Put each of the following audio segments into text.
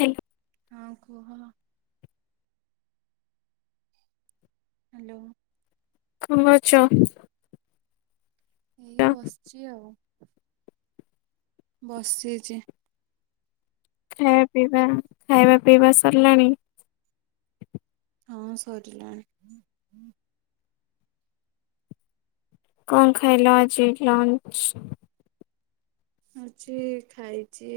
Hello. ହଁ କୁହ? Hello. କଣ କରୁଛ? ଏଇ ବସିଛି ଆଉ ବସିଛି। ଖାଇବା ପିଇବା ଖାଇବା ପିଇବା ସରିଲାଣି? ହଁ ସରିଲାଣି। କଣ ଖାଇଲ ଆଜି ଲଞ୍ଚ୍? ଆଜି ଖାଇଚି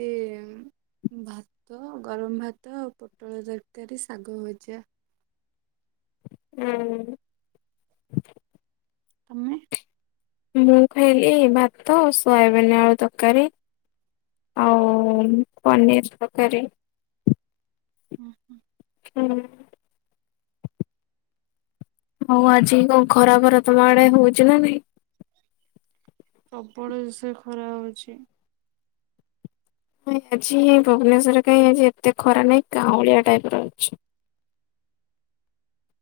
ଭାତ ଗରମ ଭାତ ଆଉ ପୋଟଳ ତରକାରୀ ଶାଗ ଭଜା। ହୁଁ। ତମେ? ମୁଁ ଖାଇଲି ଭାତ ଆଉ ସୋୟାବନି ଆଳୁ ତରକାରୀ। ଆଉ ପନିର୍ ତରକାରୀ। ହଁ ହଁ। ହୁଁ। ହଉ ଆଜି କଣ ଖରାବରା ତମ ଆଡେ ହଉଚି ନା ନାହିଁ? ପ୍ରବଳ ଯୋସେ ଖରା ହଉଛି। ନାଁଇ ଆଜି ଭୁବନେଶରେ କାଇଁ ଆଜି ଏତେ ଖରା ନାଇଁ କାଉଁଳିଆ ଟାଇପ୍ ର ଅଛି।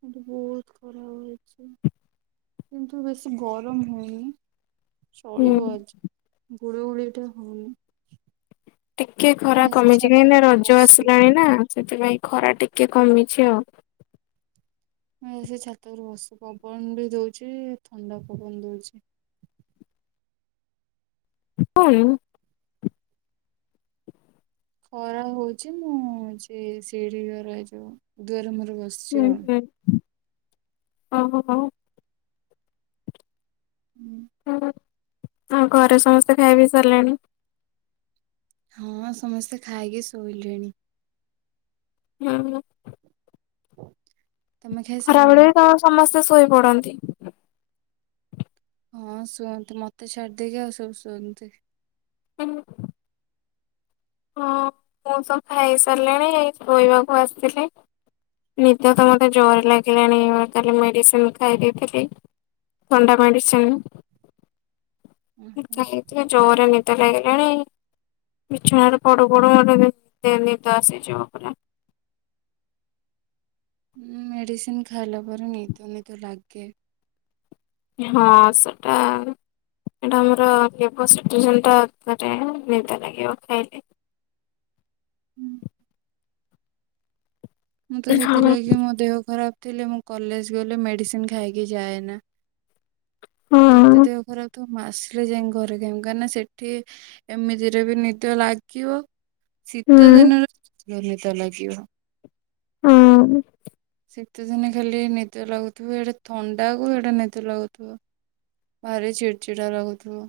ଏଠି ବହୁତ୍ ଖରା ହଉଚି କିନ୍ତୁ ବେଶୀ ଗରମ୍ ହୁଏନି। ହୁଁ ଚାଲିବ ଆଜି ଗୁଳୁଗୁଳି ଏଠି ହଉନି। ଟିକେ ଖରା ମୁଁ ଆସି କମିଚି କାହିଁ ଛାତ ନା ଉପରେ ରଜ ଆସିଲାଣି ବସିଛି ନା ସେଥିପାଇଁ ଖରା ଟିକେ କମିଚି ଉ। ମୁଁ ସେ ଛାତ ଉପରେ ବସି ପବନ ବି ଦଉଚି ଥଣ୍ଡା ପବନ ଦଉଚି। [inaudible] ଖରା ହଉଚି ମୁଁ ଯେ ସିଢି ଘରେ ଯୋଉ ଦୁଆରେ ମୁହଁରେ ବସ ଉ ହୁଁ ଓହୋ। ହୁଁ। ହଁ ଘରେ ସମସ୍ତେ ଖାଇ ପିଇ ସାରିଲେଣି। ହଁ ସମସ୍ତେ ଖାଇକି ଶୋଇଲେଣି। ନାଁଇ ମ। [unintelligible] ଖରାବେଳେ ଖାଇସାରିଲଣି? ବି ତମ ସମସ୍ତେ ଶୋଇପଡନ୍ତି? ହଁ ଶୁଅନ୍ତି ମତେ ଛାଡିଦେଇକି ଆଉ ସବୁ ଶୁଅନ୍ତି। [unintelligible] ହଁ ମୁଁ ତ ଖାଇ ସାରିଲିଣି ଏଇ ସୋଇବାକୁ ଆସିଥିଲି। ନିଦ ତ ମତେ ଜୋରେ ଲାଗିଲାଣି କାଲି ମେଡ଼ିସିନ୍ ଖାଇ ଦେଇଥିଲି ଥଣ୍ଡା ମେଡ଼ିସିନ୍। ଓହୋ [unintelligible] ଜୋରେ ନିଦ ଲାଗିଲାଣି ବିଛଣା ରେ ପଡୁ ପଡୁ ମତେ ନି ନିଦ ଆସିଯିବ ପୁରା। ହୁଁ ମେଡ଼ିସିନ୍ ଖାଇଲା ପରେ ନିଦ ନିଦ ଲାଗେ। ହଁ ସେଟା ଟା ଆମର ଲିଭୋସେଟ୍ରିଜିନ୍ ଟା [inaudible] ନିଦ ଲାଗିବ ଖାଇଲେ। ହୁଁ। ମୁଁ ତ ହଁ ସେଥିଲାଗି ମୋ ଦେହ ଖରାପ୍ ଥିଲେ ମୁଁ କଲେଜ୍ ଗଲେ ମେଡ଼ିସିନ୍ ଖାଇକି ଯାଏନା। ଯେତେ ହଁ ଦେହ ଖରାପ ଥାଉ ମୁଁ ଆସିଲେ ଜାଇକି ଘରେ ଖାଇବି କାହିଁକି ନା ସେଠି ଏମିତିରେ ବି ନିଦ ଲାଗିବ ଶୀତ ହୁଁ ଦିନରେ ନିଦ ଲାଗିବ। ହଁ। ଶୀତ ଦିନେ ଖାଲି ନିଦ ଲାଗୁଥିବ ଇଆଡ଼େ ଥଣ୍ଡାକୁ ଇଆଡେ ନିଦ ଲାଗୁଥିବ। ଭାରି ଚିଡ଼ି ଚିଡା ଲାଗୁଥିବ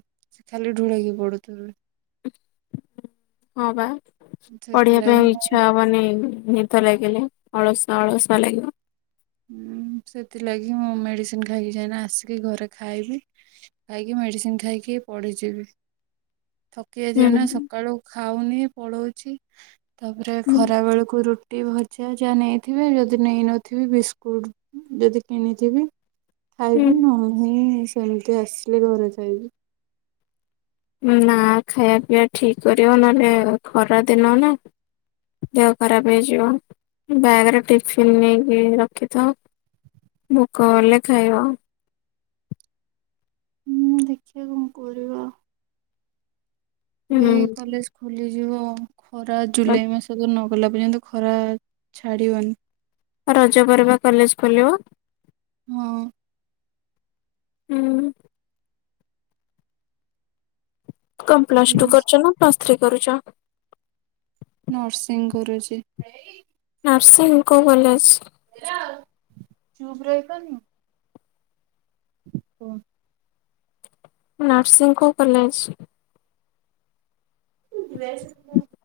ଖାଲି ଢୁଳେଇକି ପଡୁଥିବି। ହଁ ବା ପଢିବା ପାଇଁ ସେଥିଲାଗି ଆଉ ମୁଁ ଇଛା ହବନି ନିଦ ଲାଗିଲେ ଅଳସୁଆ ଅଳସୁଆ ଲାଗିବ। ଉଁ ସେଥିଲାଗି ମୁଁ ମେଡ଼ିସିନ ଖାଇକି ଯାଏନା ଆସିକି ଘରେ ଖାଇବି। ଖାଇକି ମେଡିସିନ ଖାଇକି ପଡିଯିବି। ଥକି ହୁଁ ଯାଇଥିବି ନା ସକାଳୁ ଖାଉନି ପଳଉଚି। ତାପରେ ହୁଁ ଖରା ବେଳକୁ ରୁଟି ଭଜା ଯାହା ନେଇଥିବି ଯଦି ନେଇନଥିବି ବିସ୍ ସ୍କୁଟ ଯଦି କିଣିଥିବି ହୁଁ ଖାଇବି ନହଲେ ନାଇଁ। ସେମତି ଆସିଲେ ଘରେ ଖାଇବି। ନା ଖାଇବା ପିଇବା ଠିକ କରିବ ନହେଲେ ଖରା ଦିନ ନା। ଦେହ ଖରାପ ହେଇଯିବ ବ୍ୟାଗରେ ଟିଫିନ ନେଇକି ରଖିଥ। ଭୋକ ଗଲେ ଖାଇବ। ହୁଁ ଦେଖିବା କଣ କରିବା। ଏବେ ହୁଁ କଲେଜ ଖୋଲିଯିବ ଖରା ଜୁଲାଇ ମାସ ତାଗୁ ନଗଲା ପର୍ଯ୍ୟନ୍ତ ଖରା ଛାଡ଼ିବନି। ଆ ରଜ ପରେ ବା କଲେଜ ଖୋଲିବ। ହଁ। ହୁଁ। କମ ପ୍ଲସ ଟୁ କଲେଜ କରୁଛ ନା ପ୍ଲସ ଥ୍ରୀ କରୁଛ? ନର୍ସିଂ କରୁଛି। ନର୍ସିଂ କୋଉ କଲେଜ୍? [unintelligible] ଚୁପ୍ ରହି ପାରୁନୁ? କୁହ? ନର୍ସିଂ କୋଉ କଲେଜ? [unintelligible]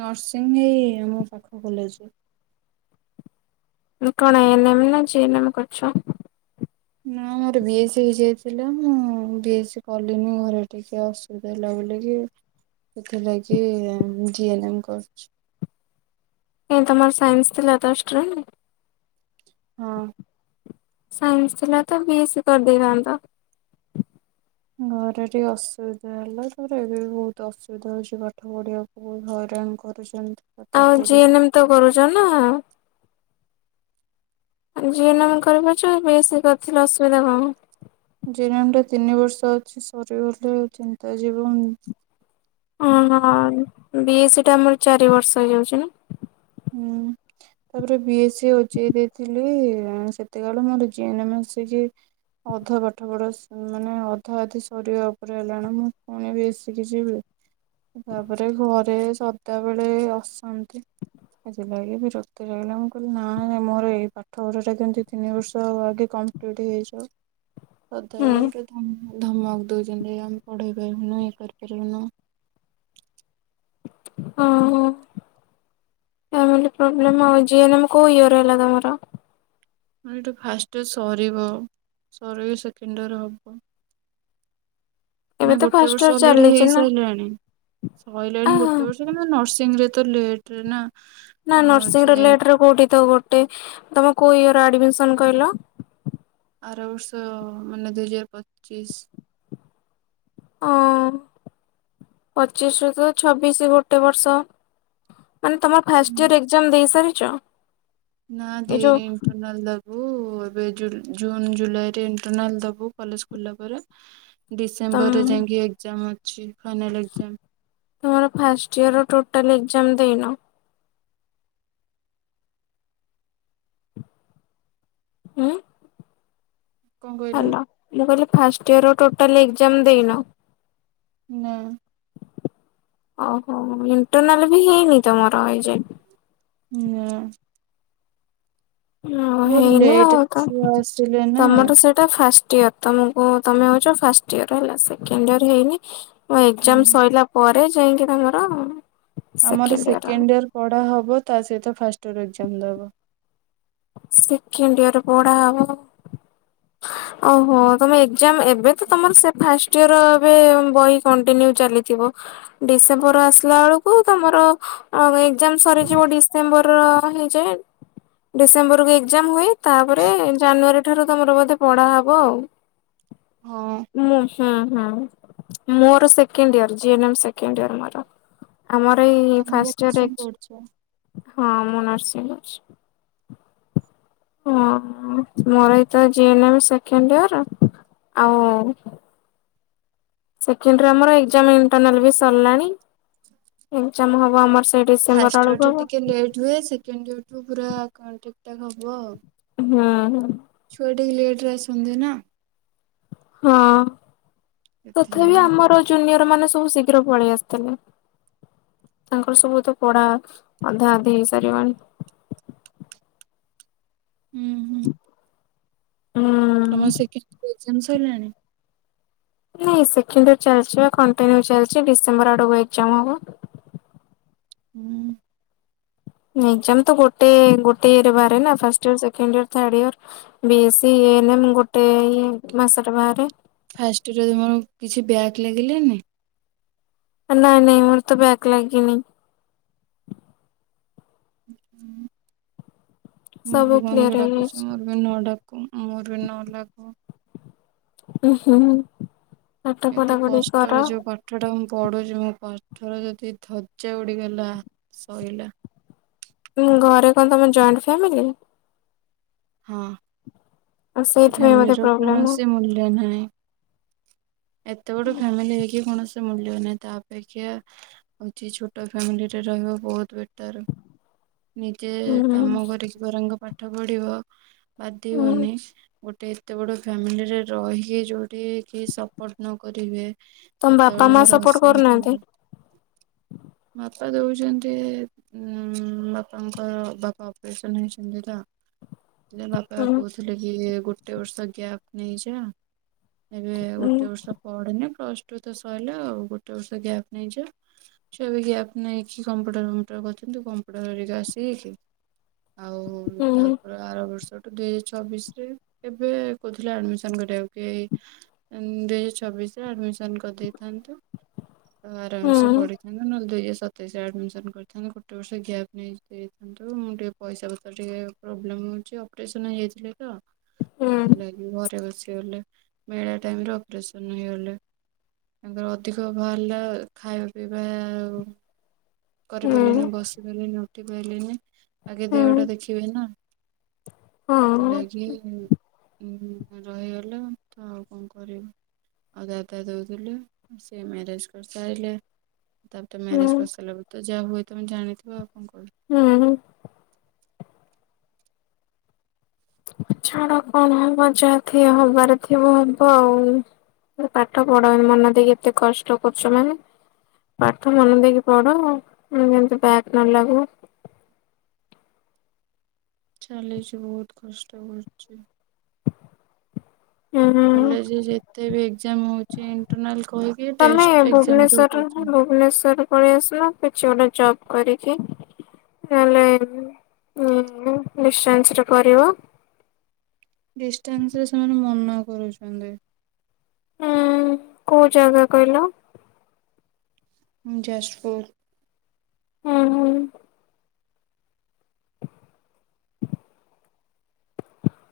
ନର୍ସିଂ ଏଇ ଆମ ପାଖ କଲେଜେ। ତମେ କଣ ଏନେ ଏମ୍ ନା ଜିଏ ନେମ୍ କରୁଛ? ନା ମୋର ବିଏସି ହେଇ ଯାଇଥିଲା ମୁଁ ବିଏସି କଲିନି ଘରେ ଟିକେ ଅସ [unintelligible] କି ସେଥିଲାଗି ଜିଏନେମ କରୁଛି। ନାଇଁ ତମର ସାଇନ୍ସ ଥିଲାତ ଅଷ୍ଟ୍ରମ। ହଁ। ସାଇନ୍ସି ଥିଲା ତ ବିଏସି କରିଦେଇଥାନ୍ତ। ଘରେ ଟିକେ ଅସୁବିଧା ହେଲା ତାପରେ ଏବେ ବି ବହୁତ ଅସୁବିଧା ହଉଛି ପାଠ ପଢିବା ବହୁତ ହଇରାଣ କରୁଛନ୍ତି। ଦାଦା ଆଉ ଖୁଡି ଜିଏନେମ ତ କରୁଛ ନା? ଜିଏନମ୍ କରିପାରୁଛ ବିଏଶି କରିଥିଲେ ଅସୁବିଧା କଣ? ଜିଏନେମ ଟା ତିନି ବର୍ଷ ଅଛି ସରିଗଲେ ଚିନ୍ତା ଜୀବ ଉଁ। ଓହୋ ବି ଏ ସି ଟା ଆମର ଚାରି ବର୍ଷ ହେଇଯାଉଛି ନା? ହୁଁ ତାପରେ ବିଏସି ଓଜେଇ ଦେଇଥିଲି ଥିଲି ସେତେକାଳୁ ମୋର ଜିଏନେମ ଆସିକି ଅଧା ପାଠ ପଢା ସ ମାନେ ଅଧା ଅଧି ସରିବା ଉପରେ ହେଲାଣି ମୁଁ ପୁଣି ବି ଏସିକି ଯିବି। ତାପରେ ଘରେ ସଦାବେଳେ ଅସାନ୍ତି। ସେଥିଲାଗି ବିରକ୍ତି ଲାଗିଲା ମୁଁ କହିଲି ନାଇଁ ନାଇଁ ମୋର ଏଇ ପାଠ ଘରଟା ଦି ତିନି ବର୍ଷ ଆଗେ କମ ମ୍ପ୍ଲି ଟି ହେଇଯାଉ। [inaudible] ସଦାବେଳେ ହୁଁ ଗୋଟେ ଧମ ଧମକ ଦଉଛନ୍ତି ଆମେ ପଢେଇ ପାରିବୁନୁ ଇଏ କରିପାରିବୁନୁ। ଅଁ ହଁ। ଫାମିଲି ପ୍ରୋବ୍ଲେମ୍ ଆଉ ଯିନମ କଉ ୟଏର ହେଲା ତମର ମ ଏଇଠି ଫାଷ୍ଟ ସରିବ ସରି କି ସେକେଣ୍ଡରେ ହବ ଏବେ ମାନେ ତ ଗୋଟେ ଫାଷ୍ଟ ଇୟର ବର୍ଷ ଅଲରେଡି ଚାଲିଛି ନା ହେଇସାରିଲାଣି ଆ ସରିଲାଣି ଗୋଟେ ବର୍ଷ ନର୍ସିଂ ରେ ତ ଲେଟରେ ନା ନା ହଉଛି ନର୍ସିଂରେ ଯାଇକି ଲେଟରେ କୋଉଠି ତ ଗୋଟେ ତମେ କୋଉ ଇୟର ଆଡମିସନ କହିଲ ଆର ବର୍ଷ ମାନେ ଦୁଇହଜାର ପଚିଶ ଓ ହ ପଚିଶ ରୁ ତ ଛବିଶ ଗୋଟେ ବର୍ଷ ମାନେ ତମର ଫାଷ୍ଟ ଇୟର୍ ଏକ୍ଜାମ ଦେଇସାରିଛ ନାଁ ଦେଇନି ଏଣ୍ଟରନାଲ ଦବୁ ଏବେ ଜୁନ ଜୁଲାଇ ରେ ଇଣ୍ଟରନାଲ ଦବୁ କଲେଜ ଖୋଲୀଲା ପରେ ଡିସେମ୍ବରରେ ତମ ଯାଇକି ଏକ୍ଜାମ୍ ଅଛି ଫାଇନାଲ୍ ଏକ୍ଜାମ୍। ତମର ଫାଷ୍ଟ ଇୟର ଟୋଟାଲ୍ ଏକ୍ଜାମ ଦେଇନ। ହୁଁ। କଣ କହିଲ ହାଲୋ ମୁଁ କହିଲି ଫାଷ୍ଟ ଇୟର ଟୋଟାଲ ଏକ୍ଜାମ ଦେଇନ। ନା ଓହୋ ଇଣ୍ଟରନାଲ ବି ହେଇନି ତମର ଏଇ ଯାଏ। ନାଁ। ହଁ ବହୁତ ହେଇନି ଲେଟ ଆଉ ତ ଛୁଆ ଆସିଲେ ନା। ତମର ସେଠେ ଫାଷ୍ଟ ଇୟର ତମକୁ ତମେ ହଉଛ ଫାଷ୍ଟ ଇୟର ହେଲା ସେକେଣ୍ଡ ଇୟର ହେଇନି। ତମ ହୁଁ। ଏଜାମ ସରିଲା ପରେ ଯାଇକି ତାଙ୍କର ଆମର ସେକେଣ୍ଡ ଇୟର୍ ପଢ଼ା ହବ ତା ସହିତ ଫାଷ୍ଟ ଇୟର ଏଜାମ ଦେବ। ସେକେଣ୍ଡିୟର ପଢା ହବ। ଓହୋ ତମେ ଏଜାମ ଏବେ ତ ତମର ସେ ଫାଷ୍ଟ ଫାଷ୍ଟଇୟର ଏବେ ବହି କଣ୍ଟିନ୍ୟୁ ଚାଲିଥିବ। ଡିସେମ୍ବର ଆସିଲା ବେଳକୁ ତମର ଆଉ ଏଜାମ ସରିଯିବ ଡିସେମ୍ବର ହେଇଯାଏ। ଡିସେମ୍ବର କୁ ଏକ୍ଜାମ ହୁଏ। ତାପରେ ଜାନୁଆରୀ ଠାରୁ ତମର ବୋଧେ ପଢା ହବ ଆଉ। ହଁ ମୁଁ ହୁଁ ହୁଁ ମୋର ସେକେଣ୍ଡଇର [unintelligible] ସେକେଣ୍ଡୟର ମୋର। ଆମର ଏଇ ତମେ ବି ଫାଷ୍ଟୟର ନର୍ସିଂ ଏଜା ପଢୁଛ। ହଁ ମୁଁ ନର୍ସିଂ କରୁଛି। ହଁ ମୋର ଏଇ ତ ଜିଅନୋମି ସେକେଣ୍ଡଇର ଆଉ। ସେକେଣ୍ଡରେ ଆମର ଏକ୍ଜାମ ଇଣ୍ଟରନାଲ ବି ସରିଲାଣି ଏକ୍ଜାମ ହବ ଆମର। ସେଇ ଡିସେମ୍ବର ଫାଷ୍ଟ ଇୟର ବେଳକୁ ହବ ଟା ଟିକେ ଲେଟ୍ ହୁଏ ସେକେଣ୍ଡ ଇୟଠୁ ପୁରା କଣ ଠିକଠାକ୍ ହବ ଆଉ। ହୁଁ ହୁଁ। ଛୁଆଟିକେ ଲେଟରେ ଆସନ୍ତି ନା। ହଁ ତଥାପି ସେଥିଲାଗି। ଆମର ଜୁନିୟର ମାନେ ସବୁ ଶୀଘ୍ର ପଳେଇ ଆସିଥିଲେ। ତାଙ୍କର ସବୁ ତ ପଢା ଅଧା ଅଧି ହେଇ ସାରିବଣି। ହୁଁ। ହୁଁ। ତମ ସେ ସେକଣ୍ଡିୟର ଏକ୍ଜାମ ସଇଲାଣି? ନାଇଁ ସେକେଣ୍ଡିଇୟର ଚାଲିଛି। ବା କଣ୍ଟିନ୍ୟୁ ଚାଲିଛି ଡିସେମ୍ବର ଆଡକୁ ଏକ୍ଜାମ ହବ। ହୁଁ। ଏକ୍ଜାମ ତ ଗୋଟେ ଗୋଟେ ଇୟରେ ବାହାରେ ନା ଫାଷ୍ଟ ଇୟର ସେକେଣ୍ଡି ଇୟର ଥାଡ଼ ଇୟର। ବିଏସି ଏନମ୍ ମେ ଗୋଟେଇ ମାସରେ ବାହାରେ। ଫାଷ୍ଟରେ ମୋର କିଛି ବ୍ୟାକ୍ ଲେଗେଲେନି। ନାଇଁ ନାଇଁ ମୋର ତ ବ୍ୟାକ୍ ଲାଗିନି। [inaudible] ମୁଁ ସବୁ କ୍ଲିୟର ଭଗବାନଙ୍କୁ ଡାକୁଛି, ହେଇଯାଇଛି ମୋର ବି ନ ଡାକୁ, ମୋର ବି ନ ଲାଗୁ। ଉହୁଁ ପାଠ ପଢାପଢି କର। ପାଠ ଟା ମୁଁ ପଢୁଛି ମୋ ପାଠର ଯଦି ଧଜା ଉଡିଗଲା ସଇଲା। ଘରେ କଣ ତମ ଜଏଣ୍ଟ ଫ୍ୟାମିଲି? ହଁ, ଆଉ ସେ ସେଇଥିପାଇଁ ବୋଧେ ଫାମିଲିର ପ୍ରୋବ୍ଲେମ୍ କୌଣସି ମୂଲ୍ୟ ନାହିଁ। ଏତେ ବଡ ଫ୍ୟାମିଲି ହେଇକି କୌଣସି ମୂଲ୍ୟ ନାହିଁ। ତା ଅପେକ୍ଷା ଆଉ ଟିଏ ଛୋଟ ଫ୍ୟାମିଲିରେ ରହିବା ବହୁତ ବେଟର। ନିଜେ ହୁଁ କାମ କରିକି ବରଙ୍କ ପାଠ ପଢିବ ହୁଁ। ବାଧିବନି। ଗୋଟେ ଏତେ ବଡ ଫ୍ୟାମିଲିରେ ରହିକି ଯୋଉଠି କିଏ ସପୋର୍ଟ ନଁ କରିବେ ତମ ବାପା, ସଦାବେଳେ ମାଁ, ଘର ସପୋର୍ଟ ଅଶାନ୍ତି କରୁନାହାନ୍ତି? ମତେ ଦଉଛନ୍ତି ଉଁ ବାପାଙ୍କର ବାପା ଅପରେସନ ହେଇଛନ୍ତି ତ ଯାଆ ବାପା ହୁଁ କହୁଥିଲେ କି, ଗୋଟେ ବର୍ଷ ଗ୍ୟାପ୍ ନେଇଯା। ଏବେ ହୁଁ ଗୋଟେ ବର୍ଷ ପଡେନି, ପ୍ଲସ ଟୁ ତ ସରିଲା, ଆଉ ଗୋଟେ ବର୍ଷ ଗ୍ୟାପ୍ ନେଇଯା। ଅଛି ଅବି ଗ୍ୟାପ୍ ନେଇଛି କମ୍ପ୍ୟୁଟର ଫମ୍ପ୍ୟୁଟର କରୁଚନ୍ତି, କମ୍ପ୍ୟୁଟର [unintelligible] ଆଉ ହୁଁ ତାପ୍ ପୁରା ଆର ବର୍ଷଠୁ ଦୁଇ ଛୁଆ ବିଶରେ ଏବେ କହୁଥିଲା, ଆଡମିସନ୍ କରିବାକୁ କେଇ? [unintelligible] ଚବିଶରେ ଆଡମିସନ୍ କରିଦେଇଥାନ୍ତି ଆରାମସେ ହୁଁ। ପଢିଥାନ୍ତୁ ନହେଲେ ଦୁଇ ବସତ୍ ତେଇଶରେ ଆଡ଼ମିସନ୍ କରିଥାନ୍ତି ଗୋଟେ ବର୍ଷ ଗ୍ୟାପ୍, [unintelligible] ମୁଁ ଟିକେ ପଇସା ପତ୍ର ଟିକେ ପ୍ରାବ୍ଲେମ୍ ହଉଛି, ଅପରେସନ୍ ହେଇଯାଇଥିଲି ତ, ହୁଁ ସେଥିଲାଗି ଘରେ ବସିଗଲେ ମେଳା ଟାଇମରେ ଅପରେସନ୍ ହେଇଗଲେ। ତାଙ୍କର ଅଧିକ ଭଲ ଖାଇବା ପିଇବା ଆଉ ହୁଁ କରିପାରିଲିନି, ବସି ପାରିଲିନି, ଉଠି ପାଇଲିନି, ଆଗେ ଦେହ ହୁଁ ଟା ଦେଖିବେ ନା। ହଁ ସେଥିଲାଗି [unintelligible] ରହିଗଲେ ତ ଆଉ କଣ କରିବୁ। ଆଉ ଦାଦା ଯାଉଥିଲେ, ସେ ମ୍ୟାରେଜ କରିସାଇଲେ ତାପରେ ହୁଁ। ମ୍ୟାରେଜ କରି ସାଇଲା ପରେ ତ ଯାହା ହୁଏ ତମେ ଜାଣିଥିବ, ଆଉ କନ୍ କହିବି। [unintelligible] ଛାଡ କଣ ହବ, ଯାହା ଥିବ ହବର ଥିବ ହବ ଆଉ। ତମେ ପାଠ ପଢା। ମନ ଦେଇକି ଏତେ କଷ୍ଟ କରୁଛ ମାନେ ପାଠ ମନେ ଦେଇକି ପଢ, ଯେମତି ପାଟ ମନ ଲାଗିବ। ଚାଲିଛି ବହୁତ କଷ୍ଟ କରୁଛି। ହୁଁ। କଲେଜରେ ଯେତେ ବି ଏକ୍ଜାମ ହଉଛି ଇଣ୍ଟରନାଲ କହିକି ଟେଷ୍ଟ୍ ଏକ୍ଜାମ ସବୁ କରୁଛନ୍ତ। ଭୁବନେଶ୍ୱର ପଳେଇ ଆସୁନ କିଛି ଗୋଟେ ଜବ୍ କରିକି? ନହେଲେ [unintelligible] କରିବ। ଡିଷ୍ଟାନ୍ସରେ ସେମାନେ ମନା କରୁଛନ୍ତି। [unintelligible] କୋଉ ଜାଗା କହିଲ? ଯାଜପୁର। ଓହୋ।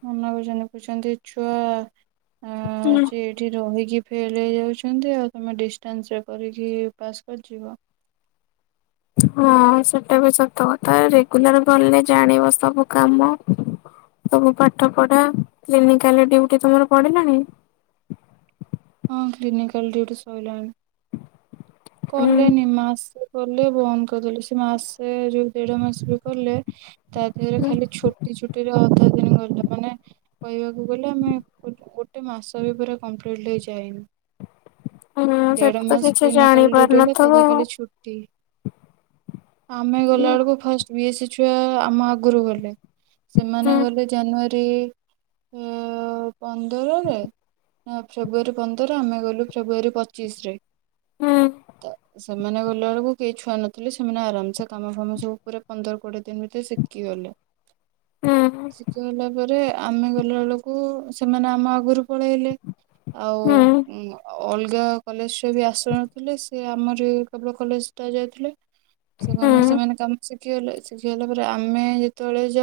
ମନା କରୁଚନ୍ତି କହୁଛନ୍ତି ଛୁଆ [unintelligible] ହୁଁ। ସେଠି ରହିକି ଫେଲ ହେଇଯାଉଛନ୍ତି। ଆଉ ତୁମେ ଡିଷ୍ଟାନ୍ସରେ କରିକି ପାସ୍ କରିଯିବ। ହଁ ସେଇଟା ବି ସତ କଥା। ରେଗୁଲାର ଗଲେ ଜାଣିବ ସବୁ କାମ ସବୁ ପାଠପଢା, କ୍ଲିିନିକାଲି ଡ୍ୟୁଟି ତମର ପଡିଲାଣି? ହଁ କ୍ଲିିନିକାଲି ଡ୍ୟୁଟି ସଇଲାନି। ହୁଁ କଲେନିି ମାସେ କଲେ ବନ୍ଦ କରିଦେଲେ ସିଏ ମାସେ ଯୋଉ ଦେଢ ମାସ ବି କଲେ ତା ଦେହରେ ହୁଁ ଖାଲି ଛୁଟି ଛୁଟିରେ ଅଧା ଦିନ ଗଲା। ମାନେ କହିବାକୁ ଗଲେ ଆମେ ଗୋଟେ ମାସ ବି ପୁର କମ୍ପ୍ଲିଟଲି ଯାଇନୁ। ‌ ହୁଁ ସେଠି ତ କିଛି କ୍ଲିନିକାଲ ଜାଣି ଡ୍ୟୁଟି ହେଲେ ପାରୁନଥିବ ତାଦେହରେ ଆଉ। ଖାଲି ଛୁଟି। ଆମେ ହୁଁ ଗଲାବେଳକୁ ଫାଷ୍ଟ ବି ଏସ୍ ସି ଛୁଆ ଆମ ଆଗରୁ ଗଲେ। ସେମାନେ ହୁଁ ଗଲେ ଜାନୁଆରୀ ଉ ପନ୍ଦରରେ ନା ଫେବୃୟାରୀ ପନ୍ଦର ଆମେ ଗଲୁ ଫେବୃୟାରୀ ପଚିଶରେ। ହୁଁ ତାପରେ ସେୟା ସେମାନେ ଗଲାବେଳକୁ କେହି ଛୁଆ ନଥିଲେ ସେମାନେ ଆରାମସେ କାମ ଫାମ ସବୁ ପୁରା ପନ୍ଦର କୋଡ଼ିଏ ଦିନ ଭିତରେ ଶିଖିଗଲେ। ହୁଁ। ସେ ଗଲା ପରେ ଆମେ ଗଲା ବେଳକୁ ସେମାନେ ଆମ ଆଗୁରୁ ପଳେଇଲେ। ଆଉ ହୁଁ ଅଲଗା କଲେଜ ଛୁଆ ବି ଆସୁ ଥିଲେ ସିଏ ଆମରି କେବଳ କଲେଜଟା ଯାଇଥିଲେ। ସେ କହିଲେ ହୁଁ। ସେମାନେ କାମ ଶିଖି ଶିଖି ଗଲେ ଶିଖିଗଲା ପରେ ଆମେ ଯେତେବେଳେ ଯ